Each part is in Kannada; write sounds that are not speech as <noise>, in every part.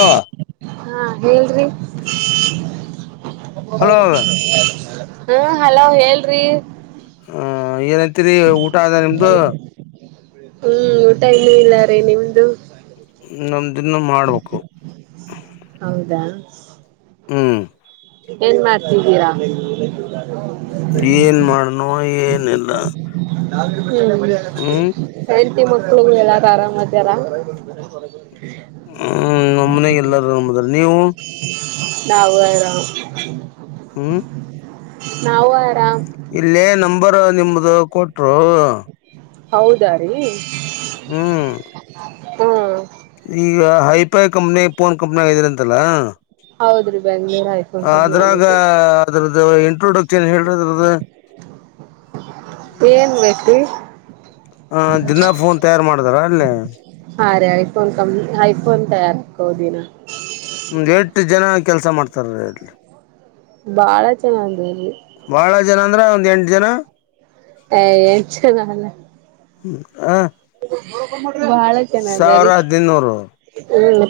ಹಲೋ ಹಾ ಹೇಳ್ರಿ. <unintelligible> ಹಲೋ ಹ್ಮ ಹಲೋ ಹೇಳ್ರಿ. ರಿ ಊಟ ಅ ನಿಮ್ದು ಹ್ಮ್ ಊಟ ಇನ ಇಲ್ಲಾರೆೀ ನಿಮ್ದು ಇದನ್ನು ಮಾಡ್ಬೇಕು ಹೌದಾ ಹ್ಮ್ ಏನ್ ಮಾಡ್ತಿದ್ದೀರಾ ಏನ್ ಮಾಡನೋ ಏನ್ಲ್ಲ ಹ್ಮ ಹೆತಿ ಮಕ್ಳಗು ಎಲ್ಲಾರು ಆರಾಮ್ತಾರ ಹ್ಮ್ ನಮ್ಮನೆಗೆ ಎಲ್ಲಾರೂ ನಂಬದ್ರ ನೀವು ನವು ಹ್ಮ್ ನಾವು ಆರಾಮ್ ಇಲ್ಲೇ ನಂಬರ್ ನಿಮ್ದು ಕೊಟ್ರು ಹೌದ ರೀ ಹ್ಮ್ ಹ್ಮ್ ಈಗ ಹೈಫೈ ಕಂಪ್ನಿ ಫೋನ್ ಕಂಪ್ನಿ ಆಿದ್ರಂತಲ್ಲ ಹೌದ್ರಿ ಬೆಂಗ್ಳೂರ್ ಐಫೋನ್ ಕಂಪ್ನಿಯಲ್ಲಿ ಅದ್ರಾಗ ಇದೀವಿ ಅದ್ರದ್ದ ಇಂಟ್ರೊಡಕ್ಸ್ ನ್ ಹೇಳದ್ರದು ಏನ್ ಮ್ಯೇಕತಿ ಹ ದಿನಾ ನ್ ತಯಾರು ಮಾಡಿದಾರ ಅಲ್ಲಿ ಹಾ ರೇ ಐಫೋನ್ ಕಂಪ್ ಐಫೋನ್ ತಯಾರಕೋದಿನ ಹಮ ಎಟು ಜನ ಕೆಲ್ಸ ಮಾಡ್ತಾರೀ ಅಲ್ಲಿ ಬಾಳ ಚೆನ್ನಾಗಿದೆಿ ಇದ್ರು ಒಂದು ಎಂಟು ಜನ ಏ ನಲ್ಲೆ. ಹ್ಮ ಹ ಬಹಳ ಚೆನ್ನಾಗದಾ ಸಾವಿರ ರೀ. ಹದಿನೈನೂರು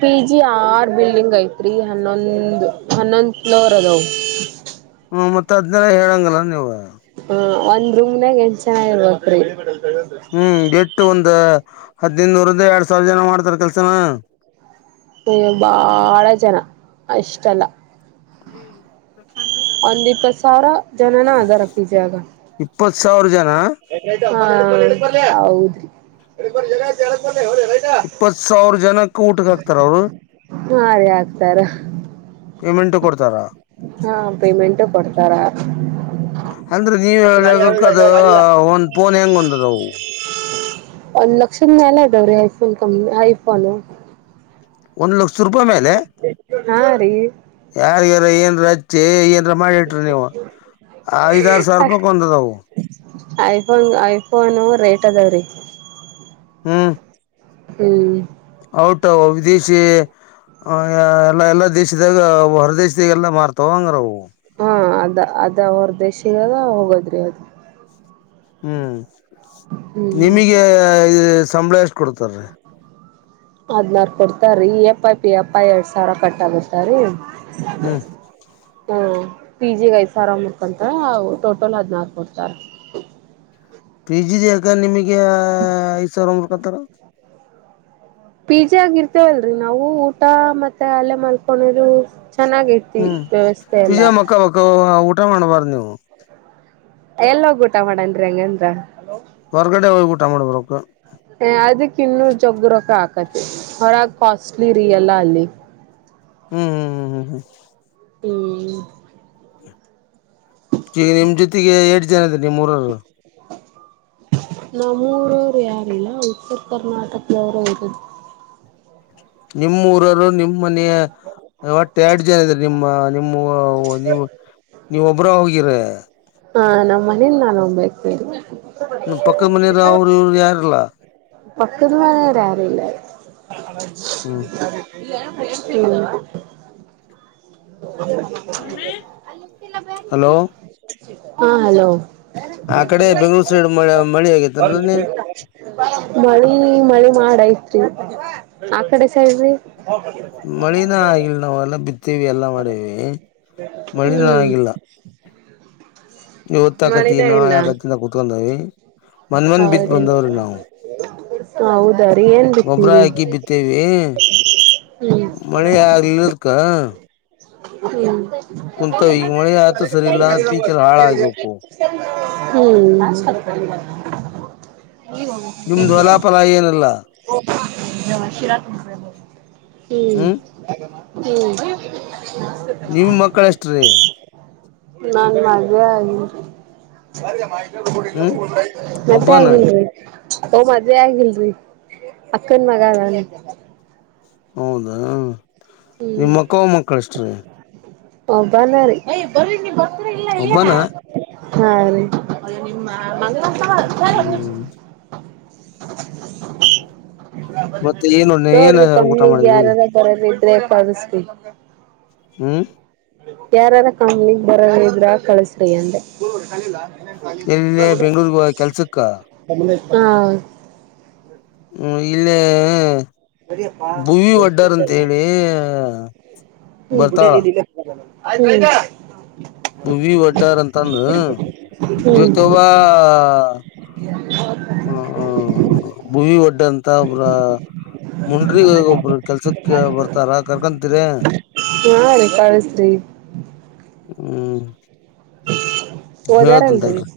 ಪಿ ಜಿ ಆರ್ ಬಿಲ್ಡಿಂಗ್ ಐತ್ ರೀ ಹನ್ನೊಂದು ಹನ್ನೊಂದು ಫ್ಲೋರ್ ಅದವ್. ಮತ್ ಅದ್ನೆಲ್ಲ ಹೇಳಂಗಲ್ಲ ನೀವು. ಹ ಒಂದ್ ರೂಮ್ನಾಗ ಹೆಂಟ್ ಜನ ಇರ್ಬಕ್ ರೀ. ಹ್ಮ್ ಎಟ್ಟು ಒಂದ್ ಹದ್ ನೈದನೂರಿಂದ ಎರಡ್ ಸಾವಿರ ಜನ ಮಾಡ್ತಾರ ಕೆಲ್ಸನ. ಅಯ್ಯೋ ಬಾಳ ಜನ ಅಷ್ಟಲ್ಲ. ಒಂದಿಪ್ಪತ್ ಸಾವರ ಜನಾನ ಅದಾದ ಪಿ ಜಿ ಯಾಗ. ಇಪ್ಪತ್ ಸಾವರ್ ಜನ. ಹಾ ಹೌದ್ರೀ. ಇಪ್ಪತ್ ಸಾವಿರ ಜನಕ್ಕ ಊಟಕ್ಕೆ ಹಾಕ್ತಾರ ಅವರು. ಹಾ ರೀ ಆಗ್ತಾರ ಪೇಮೆಂಟ್ ಕೊಡ್ ಹಾ ಪೇಮೆಂಟು ಕೊಡ್ತಾರ. ಅಂದ್ರೆ ನೀವ ಹೇಳೋ ಲೆಕಕ್ಕ ಅದ ಒಂದ್ ಫೋನ್ ಹೆಂಗ ಒಂದದವು. ಒಂದ್ ಲಕ್ಷದ ಮೇಲೆ ಇದಾವ್ರಿ ಐಫೋನು ಕಂ ಐಫೋನು. ಒಂದು ಲಕ್ಷ ರೂಪಾಯಿ ಮೇಲೆ ಹಾ ರೀ ಯಾರಗಾರ ಏನ್ <unintelligible> ಏ ಹಚ್ಚಿ ಏನ್ರ ಮಾಡಿಟ್ರ ನೀವು ಐದಾರ ಸಾವಿರ ರೂಪಾಯಕ್ಂದದವು. ಐಫೋನ್ ಐಫೋನು ರೇಟ್ ಅದಾವ್ರೀ. ಹಾಂ. ಹ್ಮ್. ಔಟ್ ವಿದೇಶಿ. ಆ ಎಲ್ಲಾ ಎಲ್ಲಾ ದೇಶದಾಗ ಹೊರ ದೇಶದಾಗೆಲ್ಲ ಮಾರ್ತಾವ ಹಂಗ್ರವು. ಹಾ ಅದ ಅದ ಹೊರ ದೇಶದದ ಹೋಗೋದ್ರಿ ಅದು. ಹ್ಮ್ ಹ್ಮ್ ನಿಮಿಗೆ ಸಂಬಳ ಎಷ್ಟ ಕೊಡ್ತಾರೀ. ಅದ್ನಾರು ಕೊಡ್ತಾರೀ ಇಎಸ್ಐ ಪಿಎಫ್ ಫ್ ಎರಡ್ ಸಾವಿರ ಕಟ್ ಆಗತ್ತಾರೀ. ಹ್ಮ್ ಹ ಹ ಪಿ ಜಿ ಗ್ ಐದ್ ಸಾವಿರ ಮುರ್ಕಂತರೆ ಟೋಟಲ್ ಹದ್ನಾರ ಕೊಡ್ತಾರ. <unintelligible> ಪಿ ಜಿದ ಯಕ ನಿಮಗೆ ಐದ್ ಸಾವಿರ ಮೂರ್ಕತಾರೆ. ಪೀ ಜಿ ಯಾಗಿ ಇರ್ತೇವಲ್ರಿ ನಾವು ಊಟ ಮತ್ತೆ ಅಲ್ಲೇ ಮಲ್ಕೊಳೋದು. ಚೆನ್ನಾಗೈತಿ ಹ್ಮ್ ವ್ಯವಸ್ಥೆ ಪಿ ಎಲ್ಲ. ಜಿ ಮಕ್ಕ ಬಕ್ಕ <unintelligible> ಎಲ್ಲ್ ಹೋಗಿ ಊಟ ಮಾಡನ್ರಿ ಹಂಗಂತ. ಹೊರ್ಗಡೆ ಹೋಗ್ ಉಟ ಮಾಡಬೇಕ್. ಅದಕ್ ಇನ್ನೂರ್ ಜಗ್ಗಿ ರೋಕ್ಕ ಹಾಕತಿ ಹೊರಗ ಕಾಸ್ಟ್ಲಿ ರೀ ಎಲ್ಲ ಅಲ್ಲಿ. ಹ್ಮ್ ಹ್ಮ್ ಹ್ಮ್ ಹ್ಮ್ ಹ್ಮ್ ಹ್ಮ್ ಈಗ ನಿಮ್ ಜೊತೆಗೆ ಏಟ್ ಜನ ಇದರೆ ನಿಮ್ಮ ಊರ್ನೊರು. ನಮ್ಮೂರವರು ಯಾರಿಲ್ಲ ಉತ್ತರ ಕರ್ನಾಟಕದವರು ಇದಾರೆ. ನಿಮ್ಮ್ ಊರರು ನಿಮ ಮನೆಯ ಒಟ್ಟ ಎರಡು ಜನ ಇದಾರೆ ನಿಮ್ಮ ನಿಮ್ಮ ನೀವು ನೀವ ಒಬ್ರ ಹೋಗಿರೇ. ಹಾ ನಮ್ಮ್ ಮನೇಲಿ ನಾನೋಬ್ಳೇ. <unintelligible> ನ ಪಕ್ಕದ್ ಮನೆಯವ್ರು ಅವರ್ ಇವ್ರು ಯಾರಲ್ಲ. ಪಕ್ಕುದ್ ಮಾನೆಯಾರಿಲ್ಲ. ಹ್ಮ್ <unintelligible> ಹಲೋ ಹಾ ಹಲೋ. ಆ ಕಡೆ ಬೆಂಗ್ಳೂರು ಸೈಡ್ ಮ ಮಳಿ ಆಗತ್ ಮಳಿ ಮಳಿ ಮಾಡ ಮಾಡ್ಐತ್ರಿ ಆ ಕಡೆ ಸೈಡ್ರೀ. ಮಳಿನ ಆಗಿಲ್ ನಾವ ಎಲ್ಲಾ ಬಿತ್ತೀವಿ ಎಲ್ಲಾ ಮಾಡೀವಿ. ಮಳಿನ ಹ್ಮ್ ಹೊತ್ತ ಆಕತಿ ಮಳಿನೇ ಇಲ್ಲ ನಾಳೆ ಆಕತಿಂದ ಕುೂತ್ಕೊಂಡಾವಿ. ಮನ್ಮಂದ ಬಿತ್ ಹೌದ್ರಿ ಬಂದವ್ರಿ ನಾವವು ಹೌದಾ ರೀ ಏನ್ ಗೊಬ್ರ ಬಿತ್ತೀರಿ ಹಾಕಿ ಬಿತ್ತೇವಿ. ಹ್ಮ್ ಮಳೆ ಆಗ್ಲದಕ್ಕ ಹ್ಮ ಮಳೆ ಆತು ಸರಿ ಇಲ್ಲ ಪೀಕ್ ಎಲ್ಲ ಹಾಳಾಗಿ ಹೋಗಕು ಹ್ಮ್ ನಿಮ್ದು ಹೊಲ ಲ ಏನಲ್ಲ ಶರತ್ ಹ್ಮ್ ಹ್ಮ್ ನಿಮ್ ಮಕ್ಕಳ ಎಷ್ಟ್ರೀ <unintelligible> ನಾನ್ ಮದೆ ಆಗ ಹ್ಮ್ <unintelligible> ಮತ್ತೆ ಒಬ್ಬನ ಆಗಿಲ್ಲ ಓ ಮದ್ೆ ಆಗಿಲ್ರಿ ಅಕ್ಕನ್ ಮಗ ಆದಳೆ ಹೌದಾ ನಿಮ್ಮ ಅಕ್ಕೋ ಮಕ್ಕಳ ಎಷ್ಟ್ರೀ ಹ ಬರ ಒಬ್ಬನ ಹಾ ರೀ ಮಂಗರಂಗಸ ಅರ <unintelligible> ಹ್ಮ್ ಮತ್ತೆ ಏನು ಏನ ನೋಡ್ರಿ ಊಟ ಕಮ್ಮಿ ಮಾಡಿದ್ರಿ ಈಗ ಯಾರಾರ ತರ <unintelligible> ಹ್ಮ್ ಯಾರಾರ ಕಂಪ್ನಿಿಗೆ ಬರಿದ್ರ ಕಳಸ್ರಿ ಅಂದೆ ಇಲ್ಲೇ ಬೆಂಗ್ಳೂರ್ಗ ಕೆಲ್ಸಕ್ಕ ಹಾ <inaudible> ಹ್ಮ ಇಲ್ಲಿ ಭುವಿ ವಡ್ಡರ್ ಅಂತ ಹೇಳಿ ಬರ್ತಾಳ <unintelligible> ಅದ <unintelligible> ಹವಿ ವಡ್ಡಾರ್ ಅಂತಂದು ಜೊತೊಬ ಹ್ಮ್ <unintelligible> ಹ್ಮ್ಮ ಭವಿಿ ಒಡ್ಡ ಅಂತ ಒಬ್ರ <unintelligible> ಮುಂಡ್ರಿ ಒಬ್ರು ಕೆಲ್ಸಕ್ ಬರ್ತಾರ ಕರ್ಕೊಂತೀರ ಯಾ ರೀ ಕಳಶ್ರೀ <unintelligible> ಹ್ಮ್ ಹಓಜಾರೇನ್ರಿ ಹೇಳ್ತಂತಲ್ರಿ <unintelligible>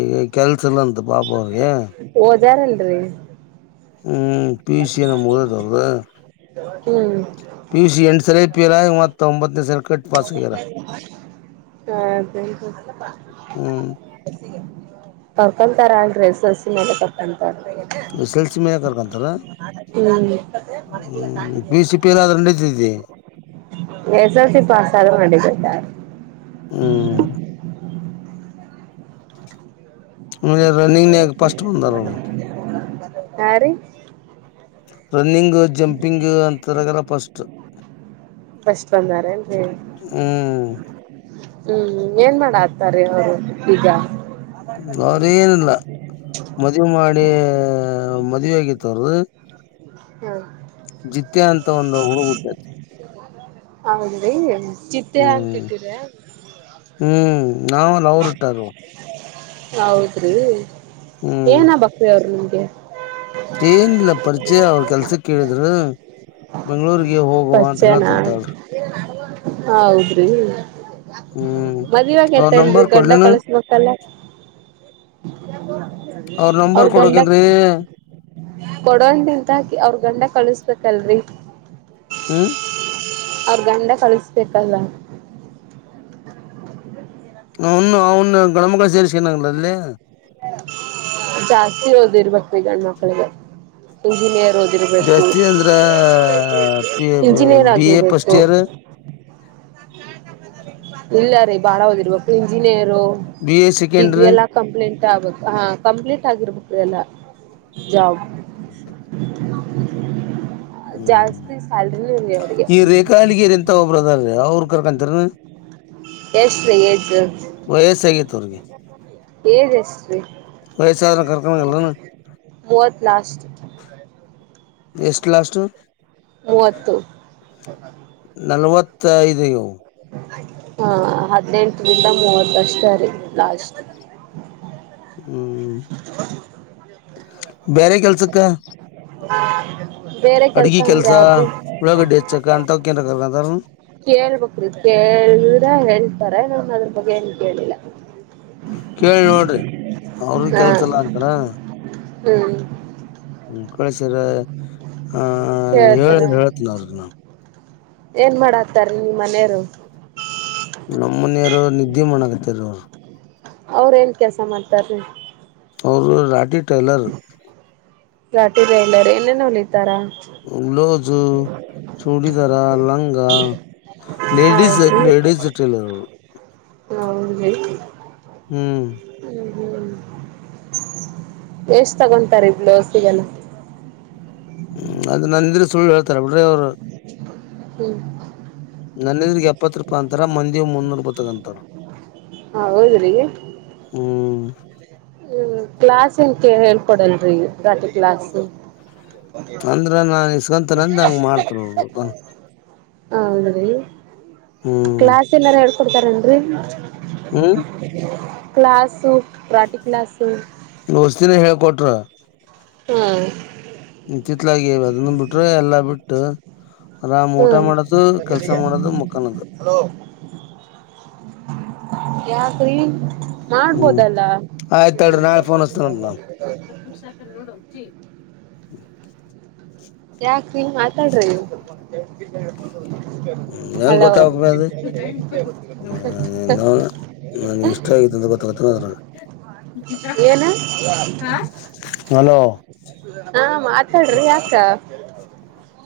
ಈಗ ಕೆಲ್ಸಲ್ಲಂತ ಪಾಪ ಅವ್ರಿಗೆ ಯಾರೆಲ್ರಿ ಹ್ಮ್ ಪಿಸಿಯ ನಂಬದೇ ತರದ ಹ್ಮ್ ಪಿಯೂಷ್ ಎಂಟು ಸರ ಪಿಯರ ಮ ಒಂಬತ್ತನೇ ಸರ್ ಕಟ್ ಪಾಸ್ ಆ್ಯರ ಹಾ ಸ ಹ್ಮ್ <unintelligible> ಕರ್ಕೊಂತಾರ ಅಡ್ರೆ ಸಸಿ ಮ ತರ್ಕೊ <unintelligible> ಎಸ್ ಎಲ್ ಸಿ ಮನ ಕರ್ಕಂತಾರ ಹ್ಮ್ ಹ್ಮ್ ಪ ಸಿ ಪಿಲ್ಲದ್ರ ನಿತತಿ <unintelligible> ಎಸ್ ಎಲ್ ಸಿ ಪಾಸರ ಮಾಡಿಿದ್ದ ಹ್ಮ್ <unintelligible> ಆಮೇಲೆ ರನ್ನಿಂಗ್ನ್ಯಾಗ ಫಸ್ಟ್ ಬಂದಾರ ಅವರು ಯ ರೀ ರನ್ನಿಂಗ್ ಜಂಪಿಂಗ್ ಅಂತರಗಲ ಫಸ್ಟ್ <unintelligible> ಫಸ್ಟ್ ಬಂದಾರೆ ಅಂತ ಹೇಳಿ ಹ್ಮ್ ಹ್ಮ್ ಏನ್ ಮಾಡ ಆತಾರೀ ಅವರು ಈಗ ಮದ್ುವೆ ಮಾಡಿ ಮದುವೆ ಆಗಿ ತ್ರದು ಹ <unintelligible> ಜತ್ಯ ಅಂತ ಒಂದು ಹುಡುಗ್ಟ್ಟೈತಿ <unintelligible> ಹೌದ್ರಿ ಚಿತ್ತೆ ಹ್ಮ್ ಅಂತಿಟ್ಟಿರ ಹ್ಮ್ ನಾವಲ್ಲ ಅವರುಟ್ಟಾರ <unintelligible> ಹೌದ್ರಿ ಹ್ಮ್ ಏನ ಬಕ್ ಅವರು ನಿಮ್ಗೆ ಏನಿಲ್ಲ ಪರಿಚಯ ಅವ್ರ ಕೆಲ್ಸ ಕೇಳಿದ್್ರ ಬೆಂಗ್ಳೂರ್ಗೆ ಹೋಗುವ ಅಂತ ಪರಿಚಯನಾ ಹೇಳೇತಂತಾಳ ಹೌದ್ರಿ ಹ್ಮ್ ಹ ನ್ರಿ ಗಂಡ ಕಳಸ್ಬೇಕಲ್ಲ ಅವ್ರ ನಂಬರ್ ಕೊಡೋಕಂದ್ರೆ ಕೊಡೊಂಡಿಂದಾಕಿ ಅವ್ರ ಗಂಡ ಕಳಸ್ಬೇಕಲ್ರರಿ ಹ್ಮ್ ಅವ್ರ ಗಂಡ ಕಳಿಸಬೇಕಲ್ಲ ನ್ನು ಅವನು ಗಣಮಗಳ ಸೇರಿಸ ನಾಗಲ್ಲ ಅಲ್ಲಿ ಜಾಸ್ತಿ ಓದಿರ್ಬೇಕು ಗಂಡ್ಮಕ್ಳಿಗೆ ಇಂಜಿನಿಯರ್ ಓಿರ್ಬೇಕು ಜಾಸ್ತಿ ಅಂದ್ರ ಇಂಜಿನಿಯರ್ ಬಿ ಎ ಫಸ್ಟ್ ಆಗಿರ್ಬೇಕು ಇಯರ್ ಇಲ್ಲ ರೀ ಬಾಳ ಓದಿರ್ಬೇಕು engineer B A second degree ಎಲ್ಲಾ ಕಂಪ್ಲೀಂಟ್ ಹಾ ಕಂಪ್ಲೀಟ್ ಆಗಿರ್ಬೇಕು ಎಲ್ಲ ಜಾಬ್ ಮ ಹ್ಮ್ ಜಾಸ್ತಿ ಸ್ಯಾಲ್ರಿನೂ ಇರಿ ಅವ್ರಿಗೆ ಈ ರೇಖಾ ಹಳ್ಳಗಿರೆ ಮ ಒಬ್ರ ಅದ್ರೀ ಅವ್ರ ಕರ್ಕಂತರ ಎಷ್ಟ್ರೀ ಏಜ ವಯಸ್ಸಾಗೈತೆ ಅವ್ರಿಗೆ ಏಜ್ ಎಷ್ಟ್ರೀ ವಯಸ್ಸಾದ್ರೆ ಕರ್ಕೊಂಡ್ ಹೋಗಲ್ಲನು ಮೂವತ್ ಲಾಸ್ಟ್ ಎಷ್ಟ ಲ್ಲಾಸ್ ಹ ನಲ್ವತ್ತೈದುಗ ಹಾ ಹದ್ನೆಂಟ ನಿಂದ ಮೂವತ್ತಷ್ಟ ಅ ರ ಲಾಸ್ಟ್ <inaudible> ಹ್ಮ್ ಬೇರೆ ಕೆಲ್ಸಕ್ಕ ಬೇರೆ ಕೆಲ್ಸ ಅಂದ್ರೆ ಅದು ಉಳ್ಳಾಗಡ್ಡಿ ಹೆಚ್ಚಕ್ಕ ಅಂತವ್ಕೇನ್ರ ಕರ್ಕೊಂತಾರ ಕೇಳ್ಬೇಕ್ರೀ ಕೇಳ್ರ ಹೇಳ್ತಾರೆ ನ ಮಏ ಕೇಳಿಲ್ಲ ಕೇಳಿ ನೋಡ್ರಿ ಅವ್ರ ಹಾ ಕೆಲ್ಸಲ್ಲ ಅಂತಾರ ಹ್ಮ್ ಹ್ಮ್ ಕಳಸ್ರ ಆ ಹೇಳ ಕೇಳ್ತಾನ ಹೇಳತ್ನ ಅವರ್ಗನ ಏನ್ ಮಾಡಾತಾರ ನಿ ಮನೆಯರು ನಮ್ಮ್ ಮನೆಯಾರ ನಿದ್ದೆ ಮಾಡಕತ್ತ ರ ಅವರು ಅವ್ರೇಏನ್ ಕೆಲ್ಸ ಮಾಡ್ತಾರೀ ಅವರು ರಾಠಿ ಟೈಲರ್ ರಾಟಿ ಟೈಲರ್ ರ ಎಲ್ಲಾರೆ ಇನೇನ ಹಲಿತಾರ ಚೂಡಿದರ ಲಂಗ ಲೇಡೀಸ್ ಹೌದ್ರಿ ಲೇಡೀಸ್ ಟ್ರೈಲರ್ ಹೌ ಹ್ಮ್ ಎಷ್ಟ್ ತಗೊಂತಾರೆ ಬ್ಲೌಸಿಗೆಲ್ಲ ಹ್ಮ್ ಅದ ನಂದಿದ್ರೆ ಸುಳ್ಳು ಹೇಳ್ತಾರ ಬಿಡ್ರಿ ಅವರು ಹ್ಮ್ ನನ್ನೊಂದಿಗೆಎಪ್ಪತ್ತು ರೂಪಾಯಿ ಅಂತರ ಮಂದಿ ಮುನ್ನೂರು ರೂಪಾಯಿ ತಗಂತಾರ ಹದ್ರ ಹ್ಮ್ ಕ್ಲಾಸ್ನ್ ಕ ಹೇಳ್ಕೊಡಲ್ರರಿ ರಾತ್ ಕ್ಲಾಸ್ ಹ ಅಂದ್ರ ನಾನ್ ಇಸ್ಕೊಂತನ ಅಂದ ಹಂಗ್ ಮಾಡ್ತಾರ ಅವರು <unintelligible> ಹೌದ್ರೀ ಹ್ಮ್ ಕ್ಲಾಸ್ ಎಲ್ಲಾರು ಹೇಳ್ಕೊಡ್ತಾರ ಕೊಡ್ತಾರನ್ರಿ ಹ್ಮ್ ಕ್ಲಾಸು ರಾಟಿ ಕ್ಲಾಸು ಷ್ದಿನ ಹೇಳ್ಕೊಟ್ರ ಹಾ ತಿತ್ಲಾಗಿ ಅದನ್ನು ಬಿಟ್ರೆ ಎಲ್ಲಾ ಬಿಟ್ಟು ಅರಾಮ್ ಊಟ ಹ್ಮ್ ಮಾಡೋದು ಕೆಲ್ಸ ಮಾಡೋದು ಮುಕ್ಕನದು ಯಾಕ್ ರಿ ಹ್ಮ್ ಆಯ್ತ್ರಿ ನಾಳೆ ಫೋನ್ತ ನ ಹ್ಮ ಯಾಕ ನೀಂಗ ಮಾತಾಡ್ರಿ ಹೆಂಗ್ ಹಲೋ ಗೊತ್ತಾಗಬೇಕ ಅದು ನಾ ಇಷ್ಟ ಆಗತೆ ಅಂತ ಗೊತ್ತಾಗತ ಅದ್ರ ಏನ ಹಲೋ ಹ ಮಾತಾಡ್ರಿ ಯಾತ ಹ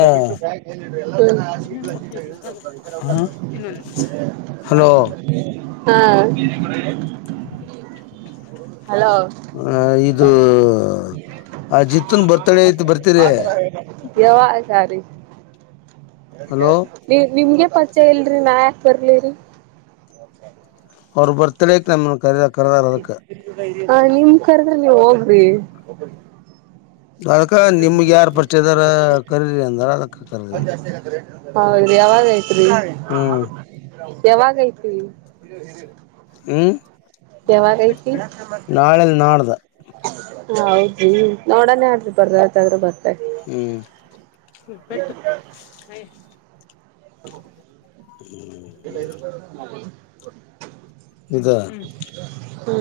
ದವಿಟ್ಟು ಬಾಯ ಹೇಳಿದರು ಎಲ್ಲ ಜನ ಆಲಿದಬ್ಬಬ್ ಹಲೋ ಹಾ ಹಲೋ ಆ ಇದು ಆ ಜಿತ್ತನ್ ಬರ್ತ ಯವ ಸಾರಿ ಹಲೋ ನೀ ನಿಮ್ಗೆ ಪಚಯ ಇಲ್ರಿ ನಾ ಯಾಕ ಬರ್ಲಿರಿ ಬರ್ತ್ಡೇಕ್ ನಮ್ಮ ಕ ಕರುದಾರದಕ್ಕೆ ಹ ನಿಮ್ ಕರ್ರಲ್ಲಿ ಹೋಗ್ರಿ ಅದಕ್ಕ ನಿಮ್ಗ್ ಯಾರ್ ಪರಿಚಯ ಇದಾರ ಕರೀರಿ ಅಂದಾರ ಅದಕ್ಕ ಕರ್ದ್ವಿ ಹ ಯಾವಾಗಐತ್ರಿ ಹ್ಮ್ ಯಾವಾಗ ಐತ್ರಿ ಹ್ಮ್ ಯಾವಾಗ ಐತಿ ನಾಳೆಲ್ ನಾಡ್ದ ಹ ಹೌದ್ರಿ ನೋಡನೇ ಆ್ರಿ ಬರ್ದತಾದ್ರರು ಬರ್ತ ಹ್ಮ್ಟ್ಟ ಹ ಇದದಾ ಹ್ಮ್